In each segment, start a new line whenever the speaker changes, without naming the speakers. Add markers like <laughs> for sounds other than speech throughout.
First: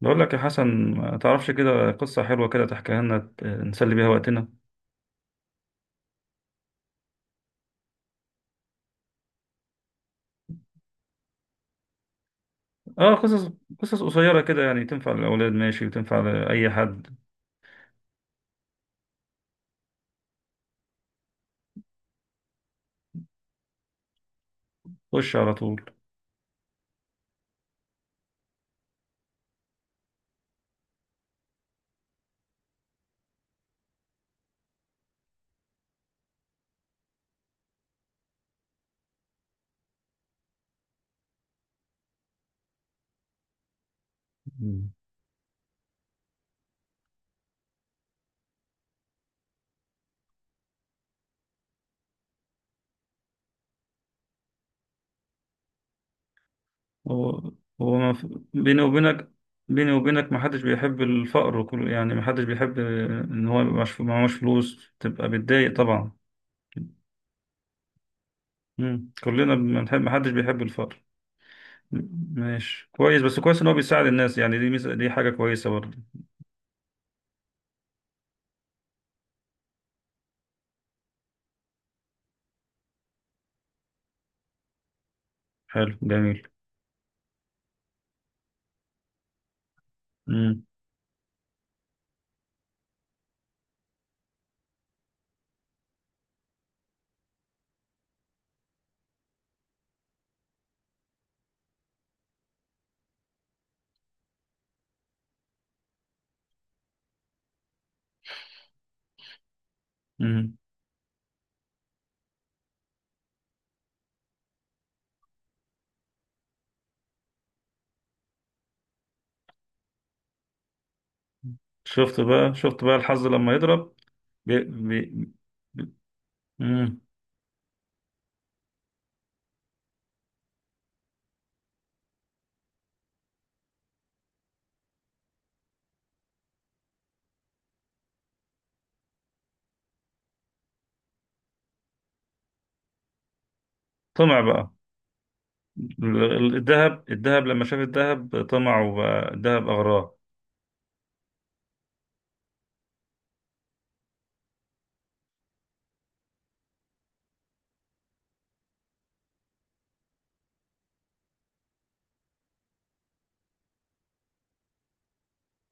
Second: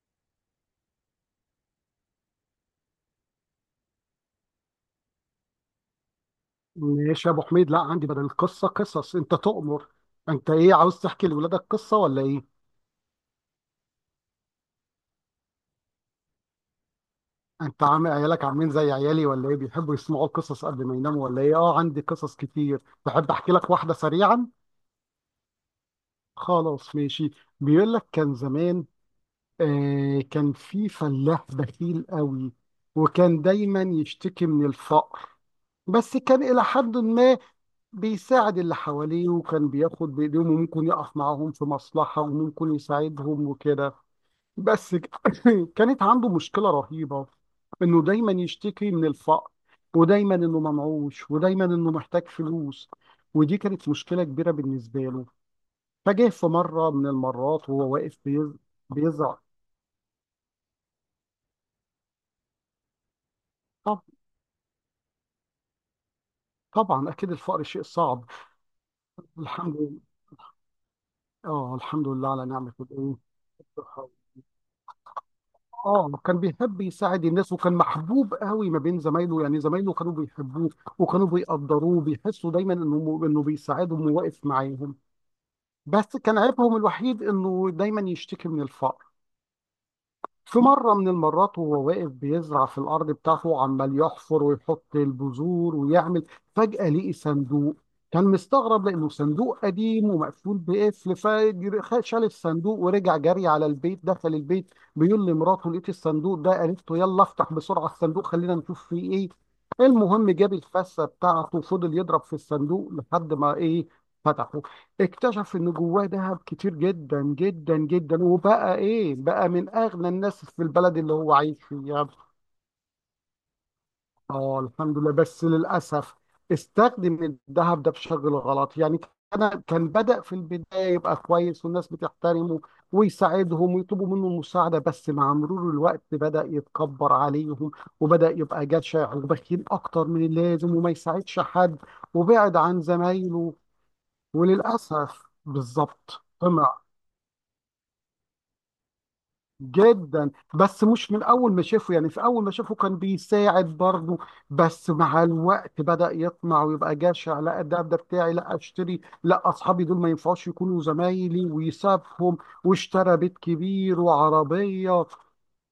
بقول لك يا حسن، ما تعرفش كده قصة حلوة كده تحكيها لنا نسلي بيها وقتنا.
ماشي يا ابو حميد، لا عندي بدل القصه قصص، انت تؤمر. انت ايه عاوز تحكي لاولادك قصه ولا ايه؟
اه، قصص قصيرة كده يعني تنفع للأولاد، ماشي، وتنفع لأي حد.
انت عامل عيالك عاملين زي عيالي ولا ايه؟ بيحبوا يسمعوا القصص قبل ما يناموا ولا ايه؟ اه عندي قصص كتير. تحب احكي لك واحده سريعا؟
خش على طول.
خلاص ماشي. بيقول لك كان زمان، كان في فلاح بخيل قوي، وكان دايما يشتكي من الفقر. بس كان إلى حد ما بيساعد اللي حواليه، وكان بياخد بإيديهم وممكن يقف معاهم في مصلحة وممكن يساعدهم وكده.
مم.
بس ك- <laughs> كانت عنده مشكلة رهيبة، انه دايما يشتكي من الفقر، ودايما انه منعوش، ودايما انه محتاج فلوس. ودي كانت مشكلة كبيرة بالنسبة له. فجاه في مرة من
هو
المرات وهو
هو ما
واقف
في- بيني وبينك،
بيزعل.
ما حدش بيحب الفقر، وكل، يعني ما حدش بيحب ان هو يبقى
طب
معهوش فلوس، تبقى بتضايق طبعا.
طبعا اكيد الفقر شيء صعب.
مم. كلنا
الحمد
بنحب،
لله،
ما حدش بيحب الفقر.
اه
م-
الحمد لله على نعمة
ماشي،
الايه.
كويس، بس كويس ان هو بيساعد الناس، يعني دي ميزة، دي حاجة كويسة برضه.
اه كان بيحب يساعد الناس، وكان محبوب قوي ما بين زمايله، يعني زمايله كانوا بيحبوه وكانوا بيقدروه، بيحسوا دايما انه بيساعدهم وواقف معاهم.
حلو،
بس كان
جميل.
عيبهم الوحيد انه دايما يشتكي من الفقر. في
مم.
مرة من المرات وهو واقف بيزرع في الأرض بتاعته، عمال يحفر ويحط البذور ويعمل، فجأة لقي صندوق. كان مستغرب لأنه صندوق قديم ومقفول بقفل. فشال الصندوق ورجع جري على البيت، دخل البيت بيقول لمراته لقيت الصندوق ده، قالت له يلا افتح بسرعة الصندوق خلينا نشوف فيه ايه. المهم جاب
مم.
الفاسة بتاعته وفضل يضرب في الصندوق لحد ما ايه، فتحه. اكتشف ان جواه ذهب كتير جدا جدا جدا، وبقى ايه بقى، من اغنى الناس في البلد اللي هو عايش فيها.
شفت بقى الحظ لما يضرب!
اه
بي...
الحمد لله،
بي...
بس للاسف
مم.
استخدم الذهب ده بشكل غلط يعني. انا كان بدأ في البداية يبقى كويس والناس بتحترمه ويساعدهم ويطلبوا منه المساعدة، بس مع مرور الوقت بدأ يتكبر عليهم، وبدأ يبقى جشع وبخيل أكتر من اللازم وما يساعدش حد، وبعد عن زمايله.
طمع بقى.
وللأسف بالظبط
الذهب لما شاف الذهب، طمع، وبقى الذهب أغراه.
جدا، بس مش من اول ما شافه يعني، في اول ما شافه كان بيساعد برضه. بس مع الوقت بدأ يطمع ويبقى جشع، لا ده بتاعي، لا اشتري، لا اصحابي دول ما ينفعوش يكونوا زمايلي، ويسابهم. واشترى بيت كبير وعربية،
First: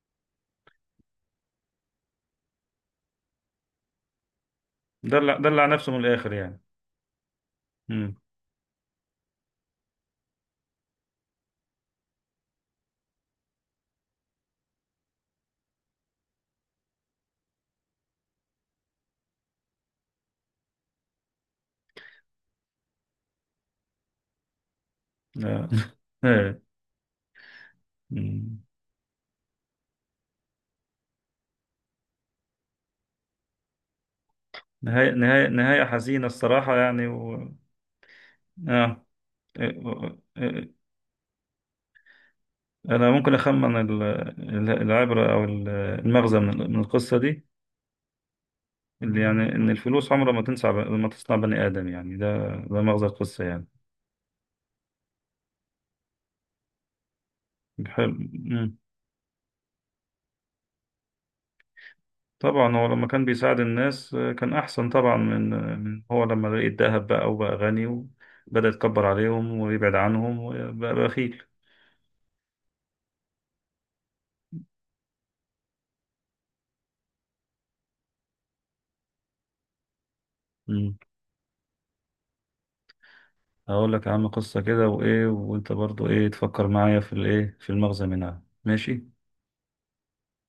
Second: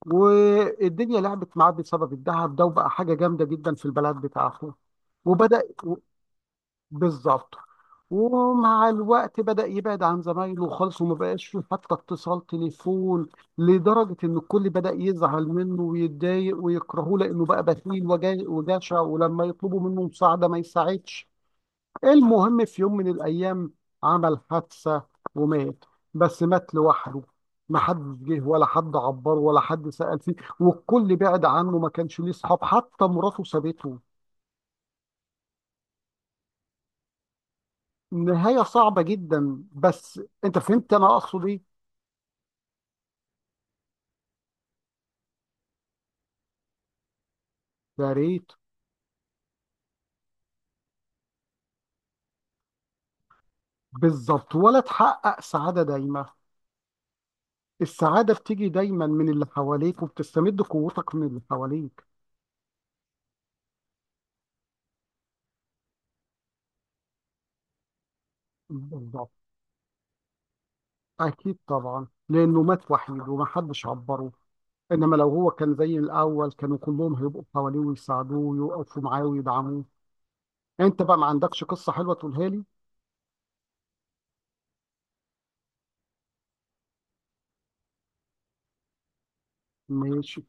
والدنيا لعبت معاه بسبب الذهب ده، وبقى حاجة جامدة جدا في البلد بتاعته.
دلع
وبدأ
دلع نفسه من الآخر يعني.
بالظبط
مم.
ومع الوقت بدأ يبعد عن زمايله خالص، وما بقاش فيه حتى اتصال تليفون. لدرجة إن الكل بدأ يزعل منه ويتضايق ويكرهه لأنه بقى بخيل وجشع، ولما يطلبوا منه مساعدة ما يساعدش. المهم في يوم من الأيام عمل حادثة،
لا.
ومات.
<laughs>
بس
إيه.
مات لوحده، ما حد جه
مم.
ولا حد عبره ولا حد سأل فيه، والكل بعد عنه، ما كانش ليه صحاب، حتى مراته سابته.
نهاية حزينة الصراحة يعني
نهاية صعبة
آه.
جدا،
إيه.
بس انت
إيه.
فهمت انا اقصد ايه.
أنا ممكن أخمن العبرة، أو المغزى من من القصة دي.
يا ريت.
اللي يعني إن الفلوس عمرها ما تنسى، ما تصنع بني آدم، يعني ده مغزى القصة يعني.
بالظبط، ولا تحقق سعادة دايمة.
حلو.
السعادة بتيجي
مم.
دايما من اللي حواليك، وبتستمد قوتك من اللي حواليك.
طبعا هو لما كان بيساعد الناس، كان أحسن طبعا من، من هو لما لقي الذهب، بقى وبقى غني، وبدأ يتكبر
بالظبط.
عليهم ويبعد عنهم وبقى بخيل.
اكيد طبعا لانه مات وحيد ومحدش عبره، انما لو هو كان زي الاول كانوا كلهم هيبقوا حواليه ويساعدوه ويقفوا معاه ويدعموه.
مم.
انت بقى ما عندكش قصة حلوة تقولها لي؟
هقول لك يا عم قصة كده وإيه، وأنت برضو إيه تفكر معايا في الإيه، في المغزى منها، ماشي؟
ماشي.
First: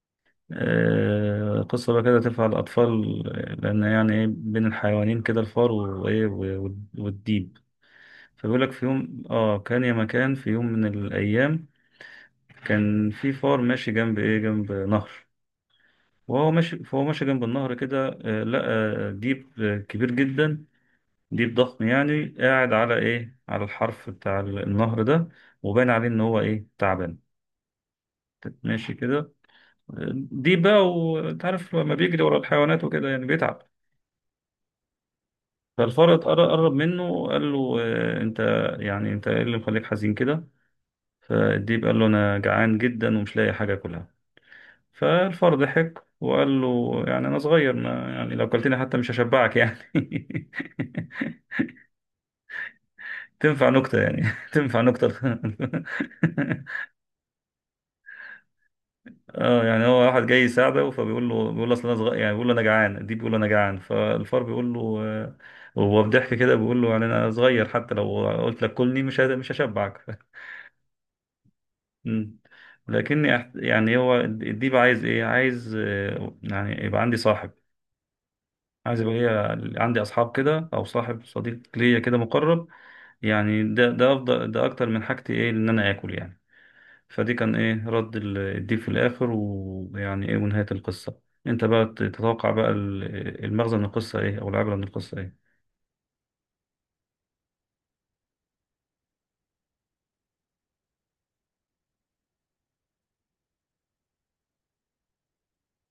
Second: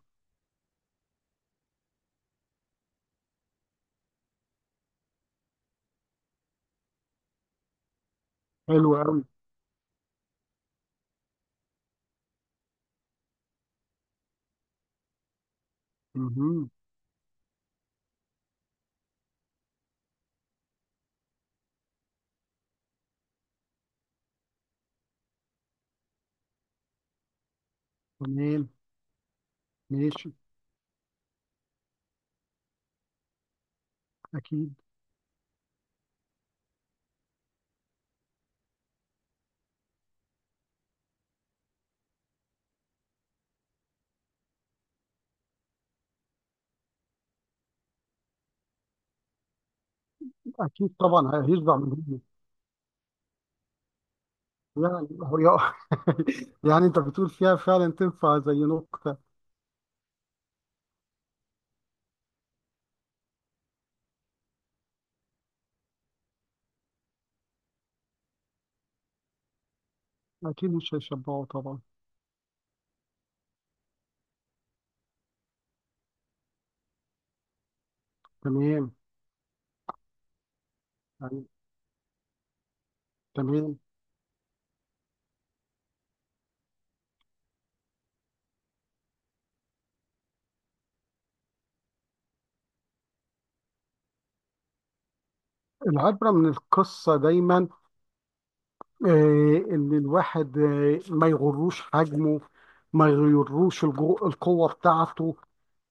آه، قصة بقى كده تنفع الأطفال. لأن يعني إيه بين الحيوانين كده، الفار وإيه والديب. فبيقول لك في
حلو قوي.
يوم آه كان يا مكان في يوم من الأيام. كان في فار ماشي جنب ايه، جنب نهر. وهو
مهم.
ماشي فهو ماشي جنب النهر كده، لقى ديب كبير جدا. ديب ضخم يعني، قاعد على ايه، على الحرف بتاع النهر ده. وبان عليه ان هو ايه، تعبان.
تمام.
ماشي كده.
ماشي.
ديب بقى، وانت عارف لما بيجري ورا الحيوانات وكده، يعني بيتعب.
اكيد.
فالفار قرب منه وقال له انت، يعني انت ايه اللي مخليك حزين كده؟ فالديب قال له: انا جعان جدا ومش لاقي حاجه اكلها. فالفار ضحك وقال له: يعني أنا صغير، ما يعني لو قلتني حتى مش هشبعك يعني.
اكيد طبعا هيشبع منهم.
<laughs> تنفع نكتة يعني. <laughs> تنفع
يعني
نكتة.
هو
<laughs>
<laughs> يعني انت بتقول فيها فعلا تنفع زي نكتة.
اه، يعني هو واحد جاي يساعده، فبيقول له بيقول له: أصل أنا صغير، يعني بيقول له: أنا جعان دي، بيقول له: أنا جعان. فالفار بيقول له وهو بضحك كده بيقول له: يعني أنا صغير، حتى لو قلت لك كلني، مش هشبعك. <laughs>
اكيد مش هيشبعوا طبعا.
مم. لكني يعني هو الديب عايز إيه؟ عايز، يعني يبقى عندي صاحب.
تمام.
عايز يبقى ليا، عندي اصحاب كده، او صاحب
يعني.
صديق ليا كده مقرب. يعني
تمام.
ده افضل، ده اكتر من حاجتي ايه ان انا اكل يعني. فدي كان ايه رد الديب في الاخر، ويعني ايه ونهاية القصة؟ انت بقى تتوقع بقى المغزى من القصة ايه، او العبرة من القصة ايه؟
العبرة من القصة دايما، آه، ان الواحد آه ما يغروش حجمه، ما يغروش القوة بتاعته،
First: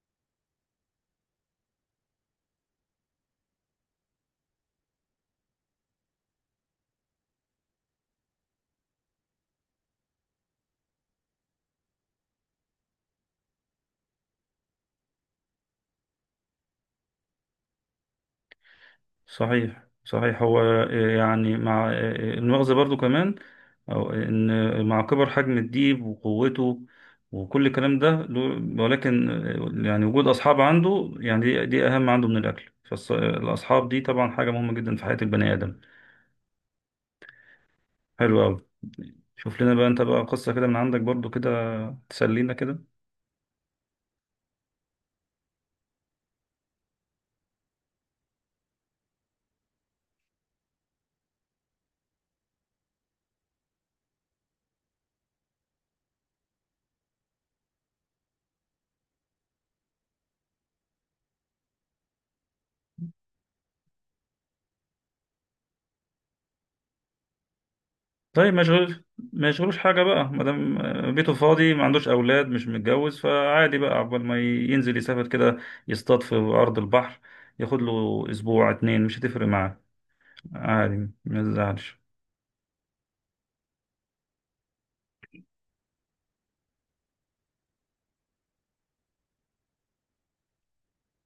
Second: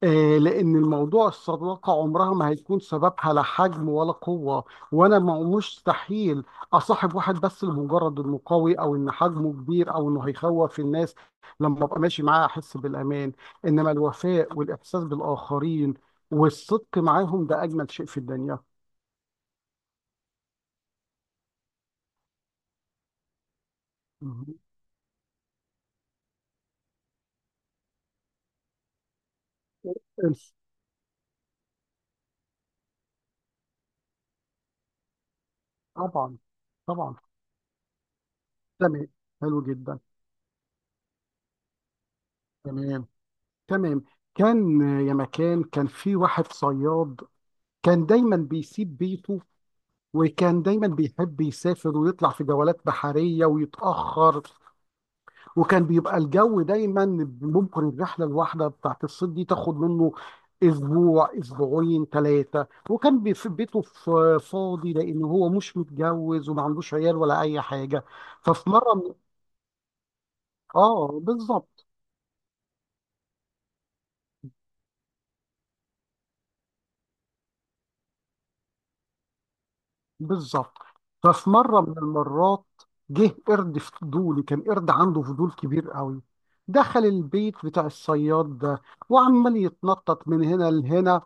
آه، لأن الموضوع الصداقة عمرها ما هيكون سببها لا حجم ولا قوة. وأنا ما مستحيل أصاحب واحد بس لمجرد إنه قوي أو إن حجمه كبير أو إنه هيخوف الناس لما أبقى ماشي معاه أحس بالأمان. إنما الوفاء والإحساس بالآخرين والصدق معاهم، ده أجمل شيء في الدنيا. <laughs>
صحيح صحيح، هو يعني مع المؤاخذة برضو كمان. أو إن
مهم.
مع كبر حجم الديب وقوته، وكل الكلام ده ولكن يعني وجود
انس.
أصحاب عنده، يعني دي أهم عنده من الأكل، فالأصحاب دي طبعا حاجة مهمة جدا في حياة البني آدم.
طبعا. طبعا.
حلو أوي.
تمام. حلو
شوف لنا بقى
جدا.
أنت بقى قصة كده من عندك برضو كده، تسلينا كده.
تمام. تمام. كان آه يا مكان، كان في واحد صياد، كان دايما بيسيب بيته، وكان دايما بيحب يسافر ويطلع في جولات بحرية ويتأخر. وكان بيبقى الجو دايما، ممكن الرحلة الواحدة بتاعت الصيد دي تاخد منه أسبوع أسبوعين ثلاثة. وكان في بيته فاضي، لأن هو مش متجوز وما عندوش عيال ولا أي حاجة.
طيب،
ففي مرة
مشغول.
من-
ما يشغلوش حاجة بقى، ما دام
آه
بيته فاضي، ما
بالظبط.
عندوش أولاد، مش متجوز، فعادي بقى عقبال ما ينزل يسافر كده، يصطاد في أرض البحر. ياخد له أسبوع اتنين، مش هتفرق معاه.
بالظبط.
عادي، ما
ففي مرة من
يزعلش.
المرات جه قرد فضولي، كان قرد عنده فضول كبير قوي. دخل البيت بتاع الصياد ده، وعمال يتنطط من هنا لهنا،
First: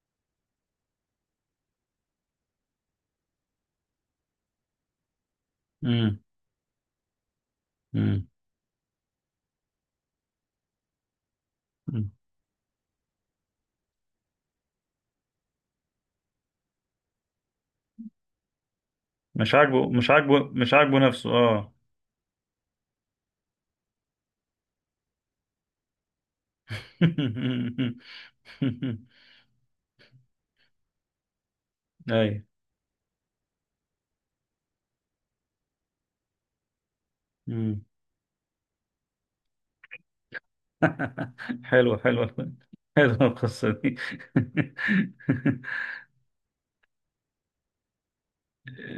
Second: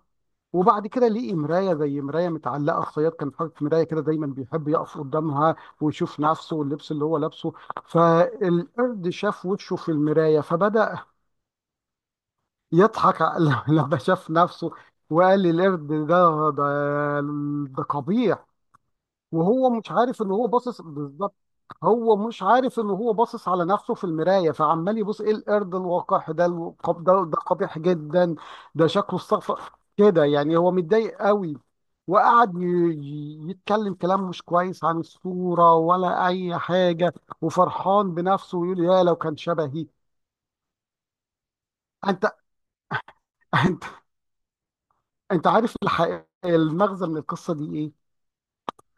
وبعد كده لقي مراية، زي مراية متعلقة. الصياد كان حاطط مراية كده دايما بيحب يقف قدامها
امم.
ويشوف نفسه واللبس اللي هو لابسه.
امم.
فالقرد شاف وشه في المراية، فبدأ يضحك <laughs> لما شاف نفسه، وقال للقرد ده ده قبيح، وهو مش عارف ان هو
مش
باصص
عاجبه نفسه،
بالظبط.
اه.
هو مش عارف ان هو باصص على نفسه في المرايه، فعمال يبص ايه القرد الوقح ده، القب ده قبيح
<laughs>
جدا، ده شكله استغفر كده، يعني هو متضايق قوي.
أيوة.
وقعد يتكلم كلام مش كويس عن الصوره ولا اي حاجه،
امم.
وفرحان بنفسه ويقول يا لو كان شبهي.
<laughs> حلوة
انت.
حلوة حلوة القصة
انت.
دي.
انت
<laughs>
عارف الحقيقه المغزى من القصه دي ايه؟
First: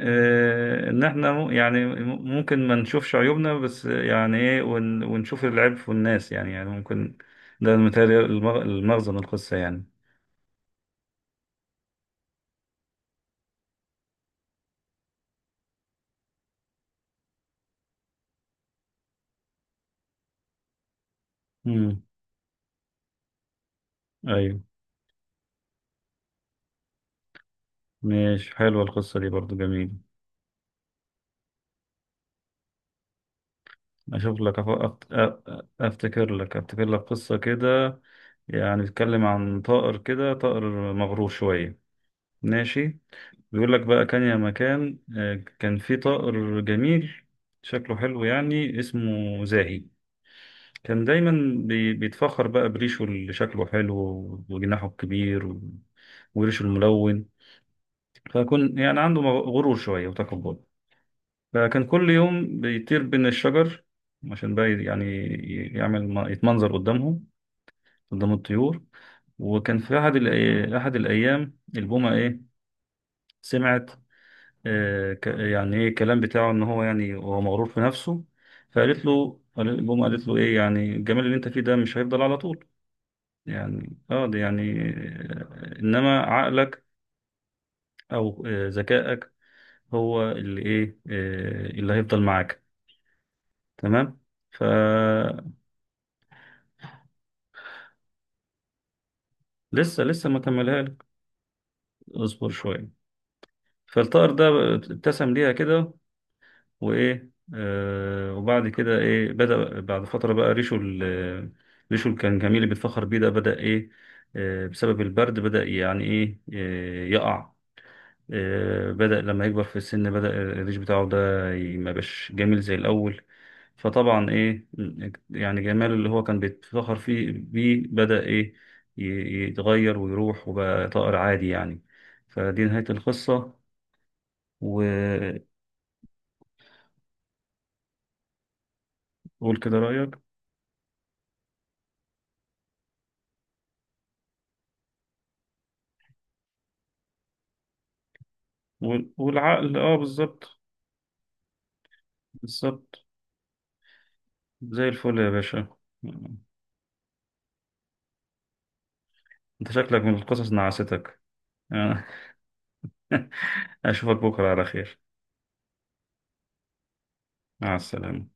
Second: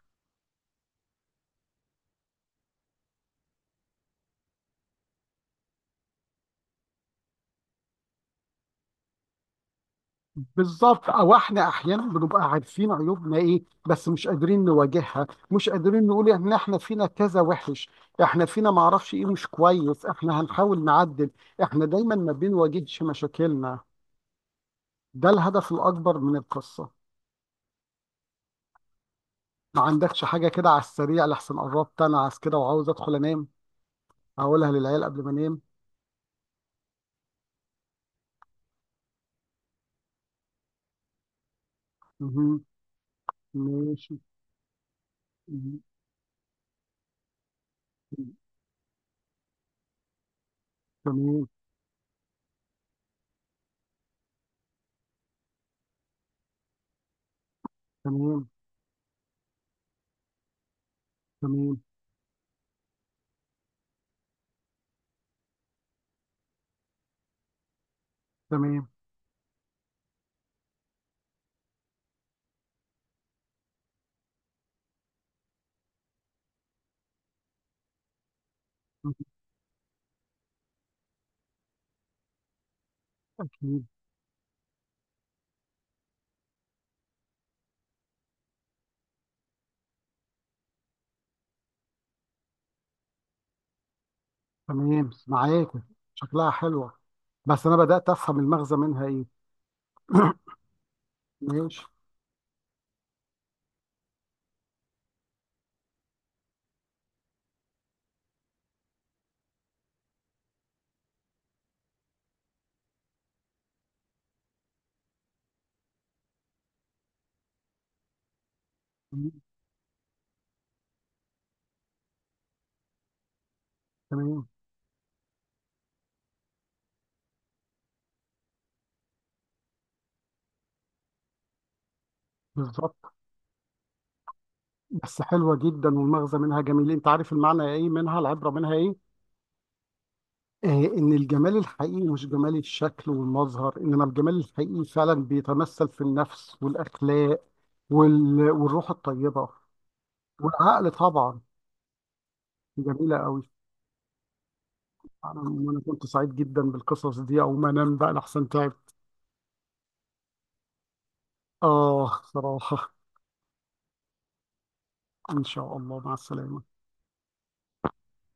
ان احنا يعني ممكن ما نشوفش عيوبنا، بس يعني ايه ونشوف العيب في الناس، يعني ممكن. ده متهيألي المغزى من القصة يعني.
بالظبط، او احنا احيانا بنبقى عارفين عيوبنا ايه، بس مش قادرين نواجهها، مش قادرين نقول ان احنا فينا كذا وحش، احنا فينا معرفش ايه مش كويس، احنا هنحاول نعدل، احنا
امم.
دايما ما بنواجهش مشاكلنا.
ايوه.
ده الهدف الاكبر من القصة.
ماشي، حلوة القصة دي برضو
ما
جميلة.
عندكش حاجة كده على السريع؟ لحسن قربت انا عايز كده وعاوز ادخل انام،
اشوف لك
اقولها للعيال قبل ما انام.
افتكر لك قصة كده. يعني بيتكلم عن طائر كده، طائر مغرور شوية.
مهم.
ماشي. بيقول لك بقى،
ماشي.
كان يا مكان كان
مهم.
في طائر جميل. شكله حلو يعني، اسمه زاهي. كان
تمام.
دايما بيتفخر بقى بريشه اللي شكله حلو وجناحه الكبير وريشه الملون.
تمام.
فكان يعني عنده غرور شوية وتكبر.
تمام.
فكان كل يوم بيطير بين الشجر، عشان بقى يعني يعمل يتمنظر قدامهم، قدام الطيور.
تمام.
وكان في أحد أحد الأيام، البومة إيه، سمعت. يعني إيه الكلام بتاعه، إن هو يعني هو مغرور في نفسه. فقالت له البومة، قالت له إيه يعني الجمال اللي أنت فيه ده، مش هيفضل على طول.
أكيد.
يعني ده يعني، انما عقلك، او ذكائك، هو اللي ايه، اللي هيفضل معاك. تمام.
تمام
فلسه.
معاك. شكلها حلوة، بس انا بدات افهم المغزى منها ايه.
لسه لسه، ما
<coughs>
كملها لك.
<clears throat> ماشي.
اصبر شويه. فالطائر ده، ابتسم ليها كده، وايه، وبعد كده ايه بدأ بعد فتره بقى ريشه، ريشه اللي كان جميل اللي بيتفخر بيه ده، بدأ ايه. بسبب البرد بدأ يعني ايه، يقع. بدأ
مم.
لما يكبر في السن، بدأ الريش بتاعه ده ما بقاش جميل زي الأول. فطبعا
تمام.
إيه، يعني جماله اللي هو كان بيتفخر فيه بيه، بدأ إيه، يتغير ويروح وبقى طائر عادي يعني. فدي نهاية
بالظبط.
القصة.
بس
وقول
حلوه جدا والمغزى منها جميل. انت عارف المعنى ايه منها؟ العبره منها ايه؟
كده رأيك.
آه، ان الجمال الحقيقي مش جمال الشكل والمظهر، انما الجمال الحقيقي فعلا بيتمثل في النفس والاخلاق والروح الطيبه.
والعقل، اه، بالظبط.
والعقل طبعا.
بالظبط.
جميله قوي.
زي الفل يا باشا.
أنا كنت سعيد جدا بالقصص دي، او ما انام بقى لحسن تعب.
انت شكلك من القصص نعستك؟
اه
<laughs>
صراحه.
اشوفك بكرة على خير.
ان شاء الله مع السلامه.
مع السلامة.